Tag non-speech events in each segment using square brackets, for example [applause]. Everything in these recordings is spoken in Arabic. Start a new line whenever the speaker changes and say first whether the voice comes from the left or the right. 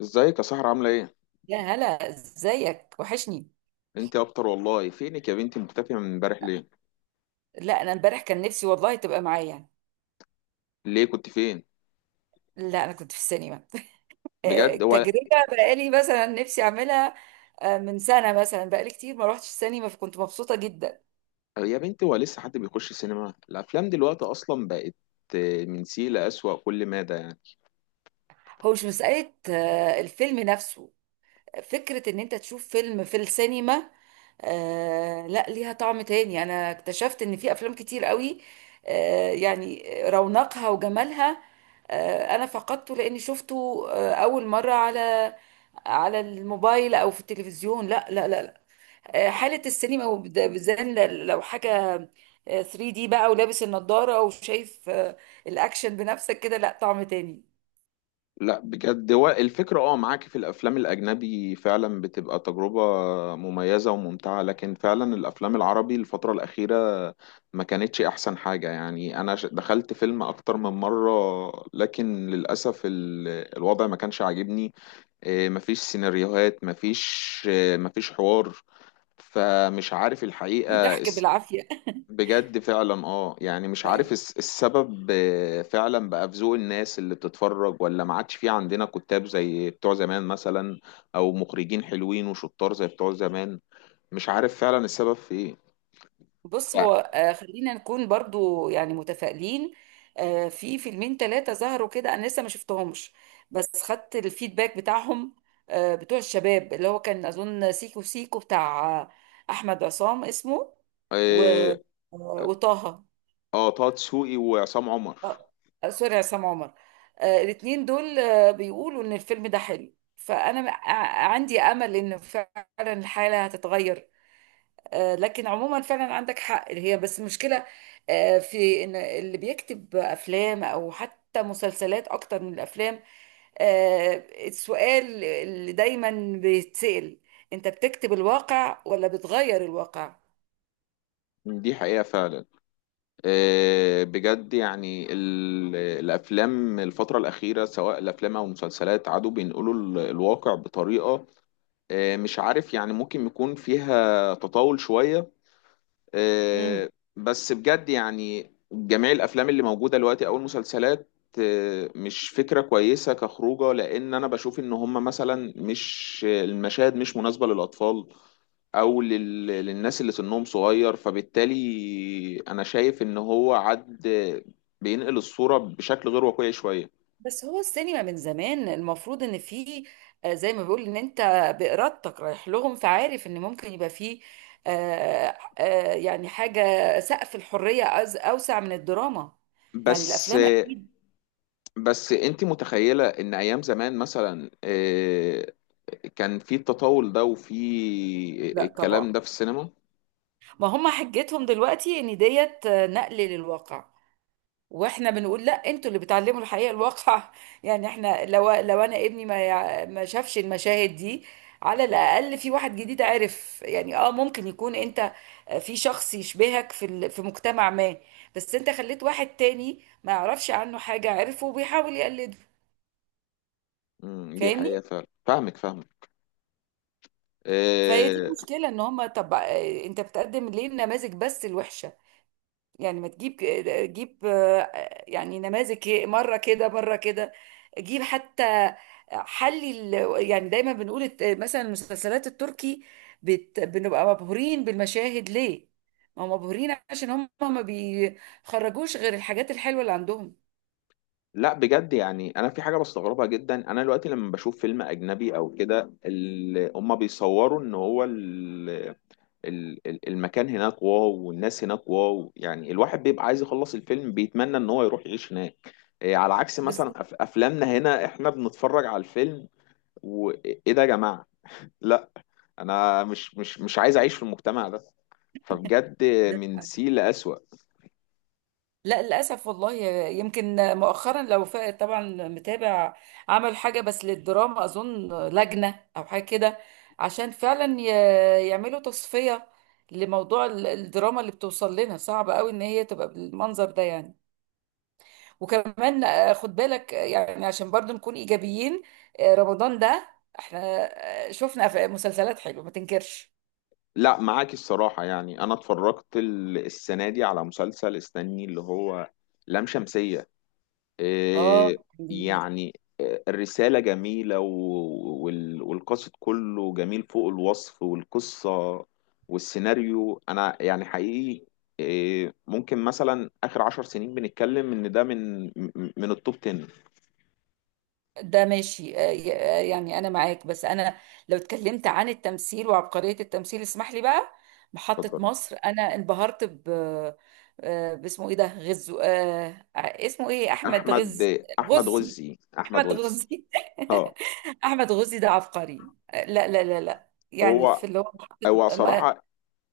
left: ازيك يا سهرة عاملة ايه؟
right: يا هلا ازيك وحشني.
left: انت اكتر والله. فينك يا بنتي مختفية من امبارح ليه؟
right: لا انا امبارح كان نفسي والله تبقى معايا يعني.
left: ليه كنت فين؟
right: لا انا كنت في السينما. [laughs]
left: بجد هو؟
right: تجربة. بقالي مثلا نفسي اعملها. من سنة مثلا بقالي كتير ما روحتش السينما فكنت مبسوطة جدا.
left: يا بنتي هو لسه حد بيخش سينما؟ الافلام دلوقتي اصلا بقت من سيء لأسوأ، كل مادة يعني.
right: هو مش مسألة الفيلم نفسه. فكرة ان انت تشوف فيلم في السينما. آه لا ليها طعم تاني. انا اكتشفت ان في افلام كتير قوي آه يعني رونقها وجمالها. آه انا فقدته لاني شفته آه اول مرة على الموبايل او في التلفزيون. لا. آه حالة السينما وبد- بالذات لو حاجة 3D دي بقى ولابس النضارة وشايف الأكشن بنفسك كده لا طعم تاني.
left: لا بجد، هو الفكرة اه، معاكي في الافلام الاجنبي فعلا بتبقى تجربة مميزة وممتعة، لكن فعلا الافلام العربي الفترة الاخيرة ما كانتش احسن حاجة يعني. انا دخلت فيلم اكتر من مرة، لكن للأسف الوضع ما كانش عاجبني. مفيش سيناريوهات، مفيش مفيش حوار، فمش عارف الحقيقة
right: في ضحك بالعافية.
left: بجد فعلا. اه يعني
right: [laughs]
left: مش عارف
right: حقيقي.
left: السبب إيه، فعلا بقى في ذوق الناس اللي بتتفرج، ولا ما عادش في عندنا كتاب زي بتوع زمان مثلا، او مخرجين حلوين وشطار زي بتوع زمان. مش عارف فعلا السبب في ايه.
right: بص
left: ف-
right: هو خلينا نكون برضو يعني متفائلين. في فيلمين ثلاثة ظهروا كده أنا لسه ما شفتهمش، بس خدت الفيدباك بتاعهم. بتوع الشباب اللي هو كان أظن سيكو سيكو بتاع أحمد عصام اسمه و...
left: إيه،
right: آه، وطه.
left: اه، طه دسوقي وعصام عمر.
right: آه، سوري عصام عمر. الاتنين دول بيقولوا إن الفيلم ده حلو فأنا عندي أمل إن فعلا الحالة هتتغير. لكن عموما فعلا عندك حق، هي بس المشكلة في ان اللي بيكتب افلام او حتى مسلسلات اكتر من الافلام. آه، السؤال اللي دايما بيتسأل، انت بتكتب الواقع ولا بتغير الواقع؟
left: دي حقيقة فعلا. بجد يعني الافلام الفتره الاخيره سواء الافلام او المسلسلات عادوا بينقلوا الواقع بطريقه مش عارف يعني، ممكن يكون فيها تطاول شويه
right: مم.
left: آه، بس بجد يعني جميع الافلام اللي موجوده دلوقتي او المسلسلات مش فكره كويسه كخروجه، لان انا بشوف ان هم مثلا مش، المشاهد مش مناسبه للاطفال او لل... للناس اللي سنهم صغير، فبالتالي انا شايف ان هو عد، بينقل الصورة بشكل غير واقعي شوية.
right: بس هو السينما من زمان المفروض ان في زي ما بيقول ان انت بإرادتك رايح لهم، فعارف ان ممكن يبقى فيه يعني حاجة، سقف الحرية اوسع من الدراما، يعني
left: بس
right: الافلام اكيد.
left: انت متخيلة ان ايام زمان مثلا كان في التطاول ده وفي
right: لا
left: الكلام
right: طبعا.
left: ده في السينما؟
right: ما هم حجتهم دلوقتي ان ديت نقل للواقع، واحنا بنقول لا، انتوا اللي بتعلموا الحقيقه الواقع. [laughs] يعني احنا لو انا ابني ما شافش المشاهد دي على الاقل في واحد جديد عرف، يعني اه ممكن يكون انت في شخص يشبهك في مجتمع ما. بس انت خليت واحد تاني ما يعرفش عنه حاجه عرفه وبيحاول يقلده.
left: مم، دي
right: فاهمني؟
left: حقيقة فعلا، فاهمك فاهمك.
right: فهي دي
left: أه.
right: المشكله، ان هم طب انت بتقدم ليه النماذج بس الوحشه؟ يعني ما تجيب، جيب يعني نماذج مره كده مره كده. جيب حتى يعني دايما بنقول مثلا المسلسلات التركي بنبقى مبهورين بالمشاهد ليه؟ ما هم مبهورين عشان هم ما بيخرجوش غير الحاجات الحلوه اللي عندهم.
left: لا بجد يعني انا في حاجة بستغربها جدا، انا دلوقتي لما بشوف فيلم اجنبي او كده هما بيصوروا ان هو المكان هناك واو، والناس هناك واو، يعني الواحد بيبقى عايز يخلص الفيلم بيتمنى ان هو يروح يعيش هناك. على عكس مثلا
right: بالظبط.
left: افلامنا هنا، احنا بنتفرج على الفيلم وايه ده يا جماعة؟ لا، انا مش عايز اعيش في المجتمع ده. فبجد،
right: ده
left: من سيء لأسوأ.
right: لا للأسف والله. يمكن مؤخرا لو طبعا متابع، عمل حاجة بس للدراما أظن لجنة أو حاجة كده عشان فعلا يعملوا تصفية لموضوع الدراما اللي بتوصل لنا، صعب قوي إن هي تبقى بالمنظر ده يعني. وكمان خد بالك يعني عشان برضو نكون إيجابيين، رمضان ده احنا شفنا مسلسلات حلوة ما تنكرش.
left: لا معاك الصراحة. يعني انا اتفرجت السنة دي على مسلسل، استني، اللي هو لام شمسية.
right: اه.
left: آه، يعني الرسالة جميلة والقصد كله جميل فوق الوصف، والقصة والسيناريو أنا يعني حقيقي ممكن مثلا آخر عشر سنين بنتكلم إن ده من من التوب 10.
right: ده ماشي يعني انا معاك، بس انا لو اتكلمت عن التمثيل وعبقرية التمثيل اسمح لي بقى، محطة
left: اتفضلي.
right: مصر انا انبهرت ب باسمه ايه ده غزو اسمه ايه احمد
left: أحمد، أحمد
right: غزي،
left: غزي، أحمد
right: احمد
left: غزي.
right: غزي.
left: أه.
right: [laughs] احمد غزي ده عبقري لا يعني
left: هو
right: في اللي هو محطة ما-
left: صراحة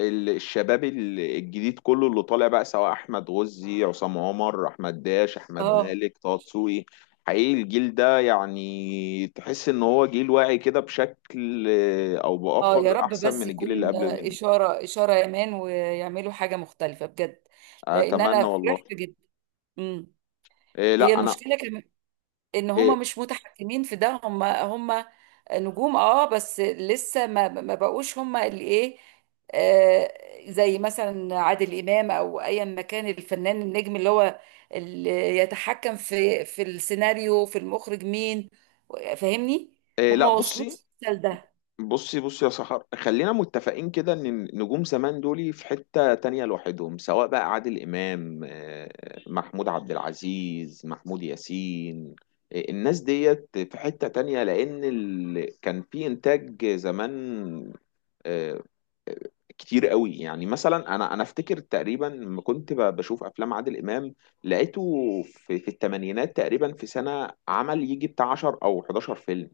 left: الشباب الجديد كله اللي طالع بقى، سواء احمد غزي، عصام عمر، احمد داش، احمد
right: اه.
left: مالك، طه دسوقي، حقيقي الجيل ده يعني تحس ان هو جيل واعي كده بشكل او
right: اه
left: باخر
right: يا رب
left: احسن
right: بس
left: من الجيل اللي
right: يكون
left: قبل منه.
right: اشارة يمان ويعملوا حاجة مختلفة بجد، لان
left: اتمنى
right: انا
left: والله.
right: فرحت جدا. هي
left: لا انا،
right: المشكلة كمان، ان
left: إيه،
right: هما مش متحكمين في ده. هما نجوم اه، بس لسه ما بقوش هما اللي ايه، آه زي مثلا عادل امام او ايا ما كان الفنان النجم اللي هو اللي يتحكم في السيناريو في المخرج مين. فاهمني؟
left: إيه لا
right: هما
left: بصي
right: وصلوش لده.
left: يا سحر. خلينا متفقين كده ان النجوم زمان دول في حتة تانية لوحدهم سواء بقى عادل امام آه، محمود عبد العزيز محمود ياسين آه، الناس ديت في حتة تانية لان ال... كان في انتاج زمان آه، كتير قوي يعني مثلا انا انا افتكر تقريبا لما كنت ب- بشوف افلام عادل امام لقيته في, في الثمانينات تقريبا في سنة عمل يجي بتاع 10 او 11 فيلم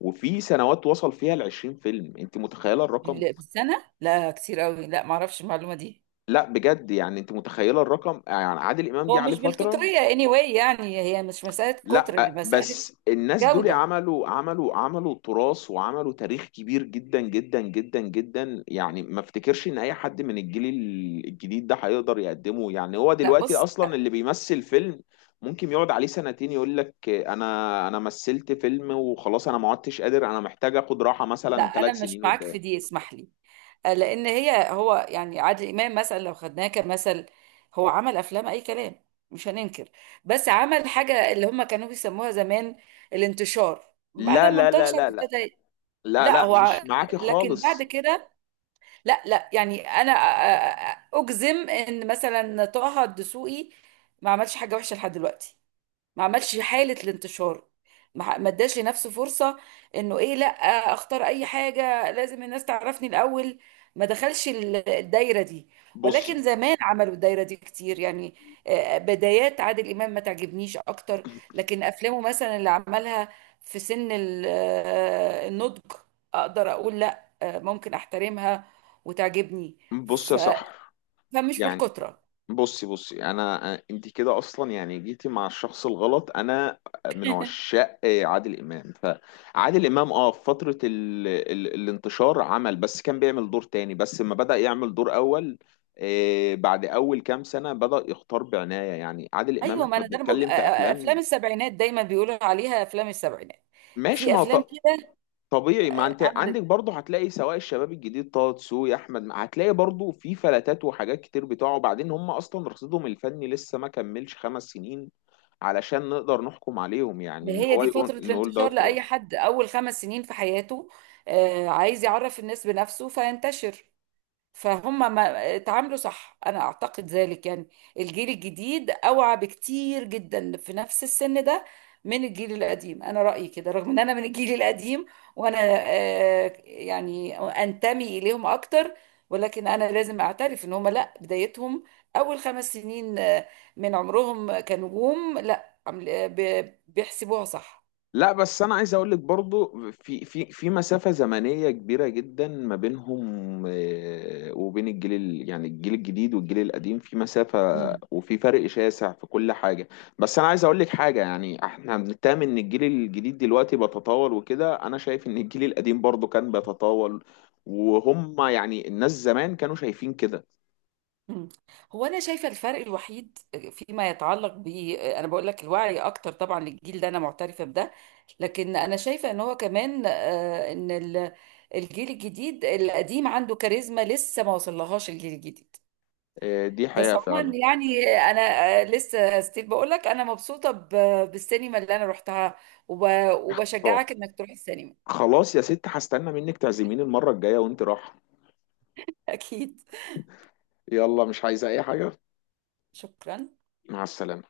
left: وفي سنوات وصل فيها ل 20 فيلم انت متخيله الرقم
right: بالسنة؟ لا كتير قوي. لا ما اعرفش المعلومة دي.
left: لا بجد يعني انت متخيله الرقم يعني عادل امام
right: هو
left: جه عليه
right: مش
left: فتره
right: بالكترية anyway، يعني هي مش مسألة كتر،
left: لا
right: مسألة
left: بس الناس دول
right: جودة.
left: عملوا عملوا عملوا تراث وعملوا تاريخ كبير جدا جدا جدا جدا يعني ما افتكرش ان اي حد من الجيل ال- الجديد ده هيقدر يقدمه يعني هو
right: لا
left: دلوقتي
right: بص،
left: اصلا اللي بيمثل فيلم ممكن يقعد عليه سنتين يقول لك انا انا مثلت فيلم وخلاص انا ما عدتش قادر انا محتاج اخد راحة
right: لا
left: مثلا
right: انا
left: ثلاث
right: مش
left: سنين
right: معاك
left: قدام
right: في دي اسمح لي. لان هي هو يعني عادل امام مثلا لو خدناه كمثل، هو عمل افلام اي كلام مش هننكر، بس عمل حاجه اللي هم كانوا بيسموها زمان الانتشار. بعد
left: لا
right: ما
left: لا لا
right: انتشر
left: لا
right: ابتدى
left: لا
right: لا
left: لا
right: هو ع-
left: مش معاكي
right: لكن بعد
left: خالص
right: كده، لا لا يعني انا اجزم ان مثلا طه الدسوقي ما عملش حاجه وحشه لحد دلوقتي. ما عملش حالة الانتشار، ما اداش لنفسه فرصة انه ايه لا، اختار اي حاجة لازم الناس تعرفني الاول. ما دخلش الدايرة دي،
left: بصي
right: ولكن زمان عملوا الدايرة دي كتير يعني. بدايات عادل امام ما تعجبنيش اكتر، لكن افلامه مثلا اللي عملها في سن النضج اقدر اقول لا ممكن احترمها وتعجبني.
left: بصي
right: ف...
left: يا سحر
right: فمش
left: يعني
right: بالكترة.
left: بصي بصي انا، انت كده اصلا يعني جيتي مع الشخص الغلط، انا من عشاق عادل امام. فعادل امام، اه، في فتره الانتشار عمل، بس كان بيعمل دور تاني، بس لما بدأ يعمل دور اول بعد اول كام سنه بدأ يختار بعنايه، يعني عادل امام
right: ايوه ما
left: احنا
right: انا ده انا بقول
left: بنتكلم في
right: افلام
left: افلام.
right: السبعينات، دايما بيقولوا عليها افلام السبعينات،
left: ماشي،
right: في
left: ما
right: افلام
left: هو
right: كده
left: طبيعي، ما انت
right: عملت.
left: عندك برضه هتلاقي، سواء الشباب الجديد طه دسوقي، احمد هتلاقي برضه في فلتات وحاجات كتير بتوعه، وبعدين هم اصلا رصيدهم الفني لسه ما كملش خمس سنين علشان نقدر نحكم عليهم. يعني ان
right: هي
left: هو
right: دي
left: يقول،
right: فتره
left: نقول ده
right: الانتشار
left: تراث؟
right: لاي حد، اول خمس سنين في حياته عايز يعرف الناس بنفسه فينتشر. فهم ما اتعاملوا صح انا اعتقد ذلك، يعني الجيل الجديد اوعى بكتير جدا في نفس السن ده من الجيل القديم، انا رأيي كده رغم ان انا من الجيل القديم وانا يعني انتمي اليهم اكتر، ولكن انا لازم اعترف ان هم لا بدايتهم اول خمس سنين من عمرهم كنجوم لا بيحسبوها صح.
left: لا بس انا عايز اقول لك برضو، في مسافة زمنية كبيرة جدا ما بينهم وبين الجيل يعني الجيل الجديد والجيل القديم في مسافة، وفي فرق شاسع في كل حاجة. بس انا عايز اقول لك حاجة، يعني احنا بنتهم ان الجيل الجديد دلوقتي بيتطاول وكده، انا شايف ان الجيل القديم برضو كان بيتطاول، وهم يعني الناس زمان كانوا شايفين كده
right: مم. هو انا شايفه الفرق الوحيد فيما يتعلق ب، انا بقول لك الوعي اكتر طبعا للجيل ده انا معترفه بده، لكن انا شايفه ان هو كمان ان الجيل الجديد القديم عنده كاريزما لسه ما وصلهاش الجيل الجديد.
left: دي
right: بس
left: حقيقة فعلا.
right: عموما يعني انا لسه ستيل بقول لك انا مبسوطه بالسينما اللي انا رحتها،
left: اه،
right: وبشجعك انك تروح السينما.
left: خلاص يا ست، هستنى منك تعزميني المرة الجاية وانت رايحة.
right: [laughs] اكيد.
left: يلا، مش عايزة اي حاجة.
right: شكرا.
left: مع السلامة.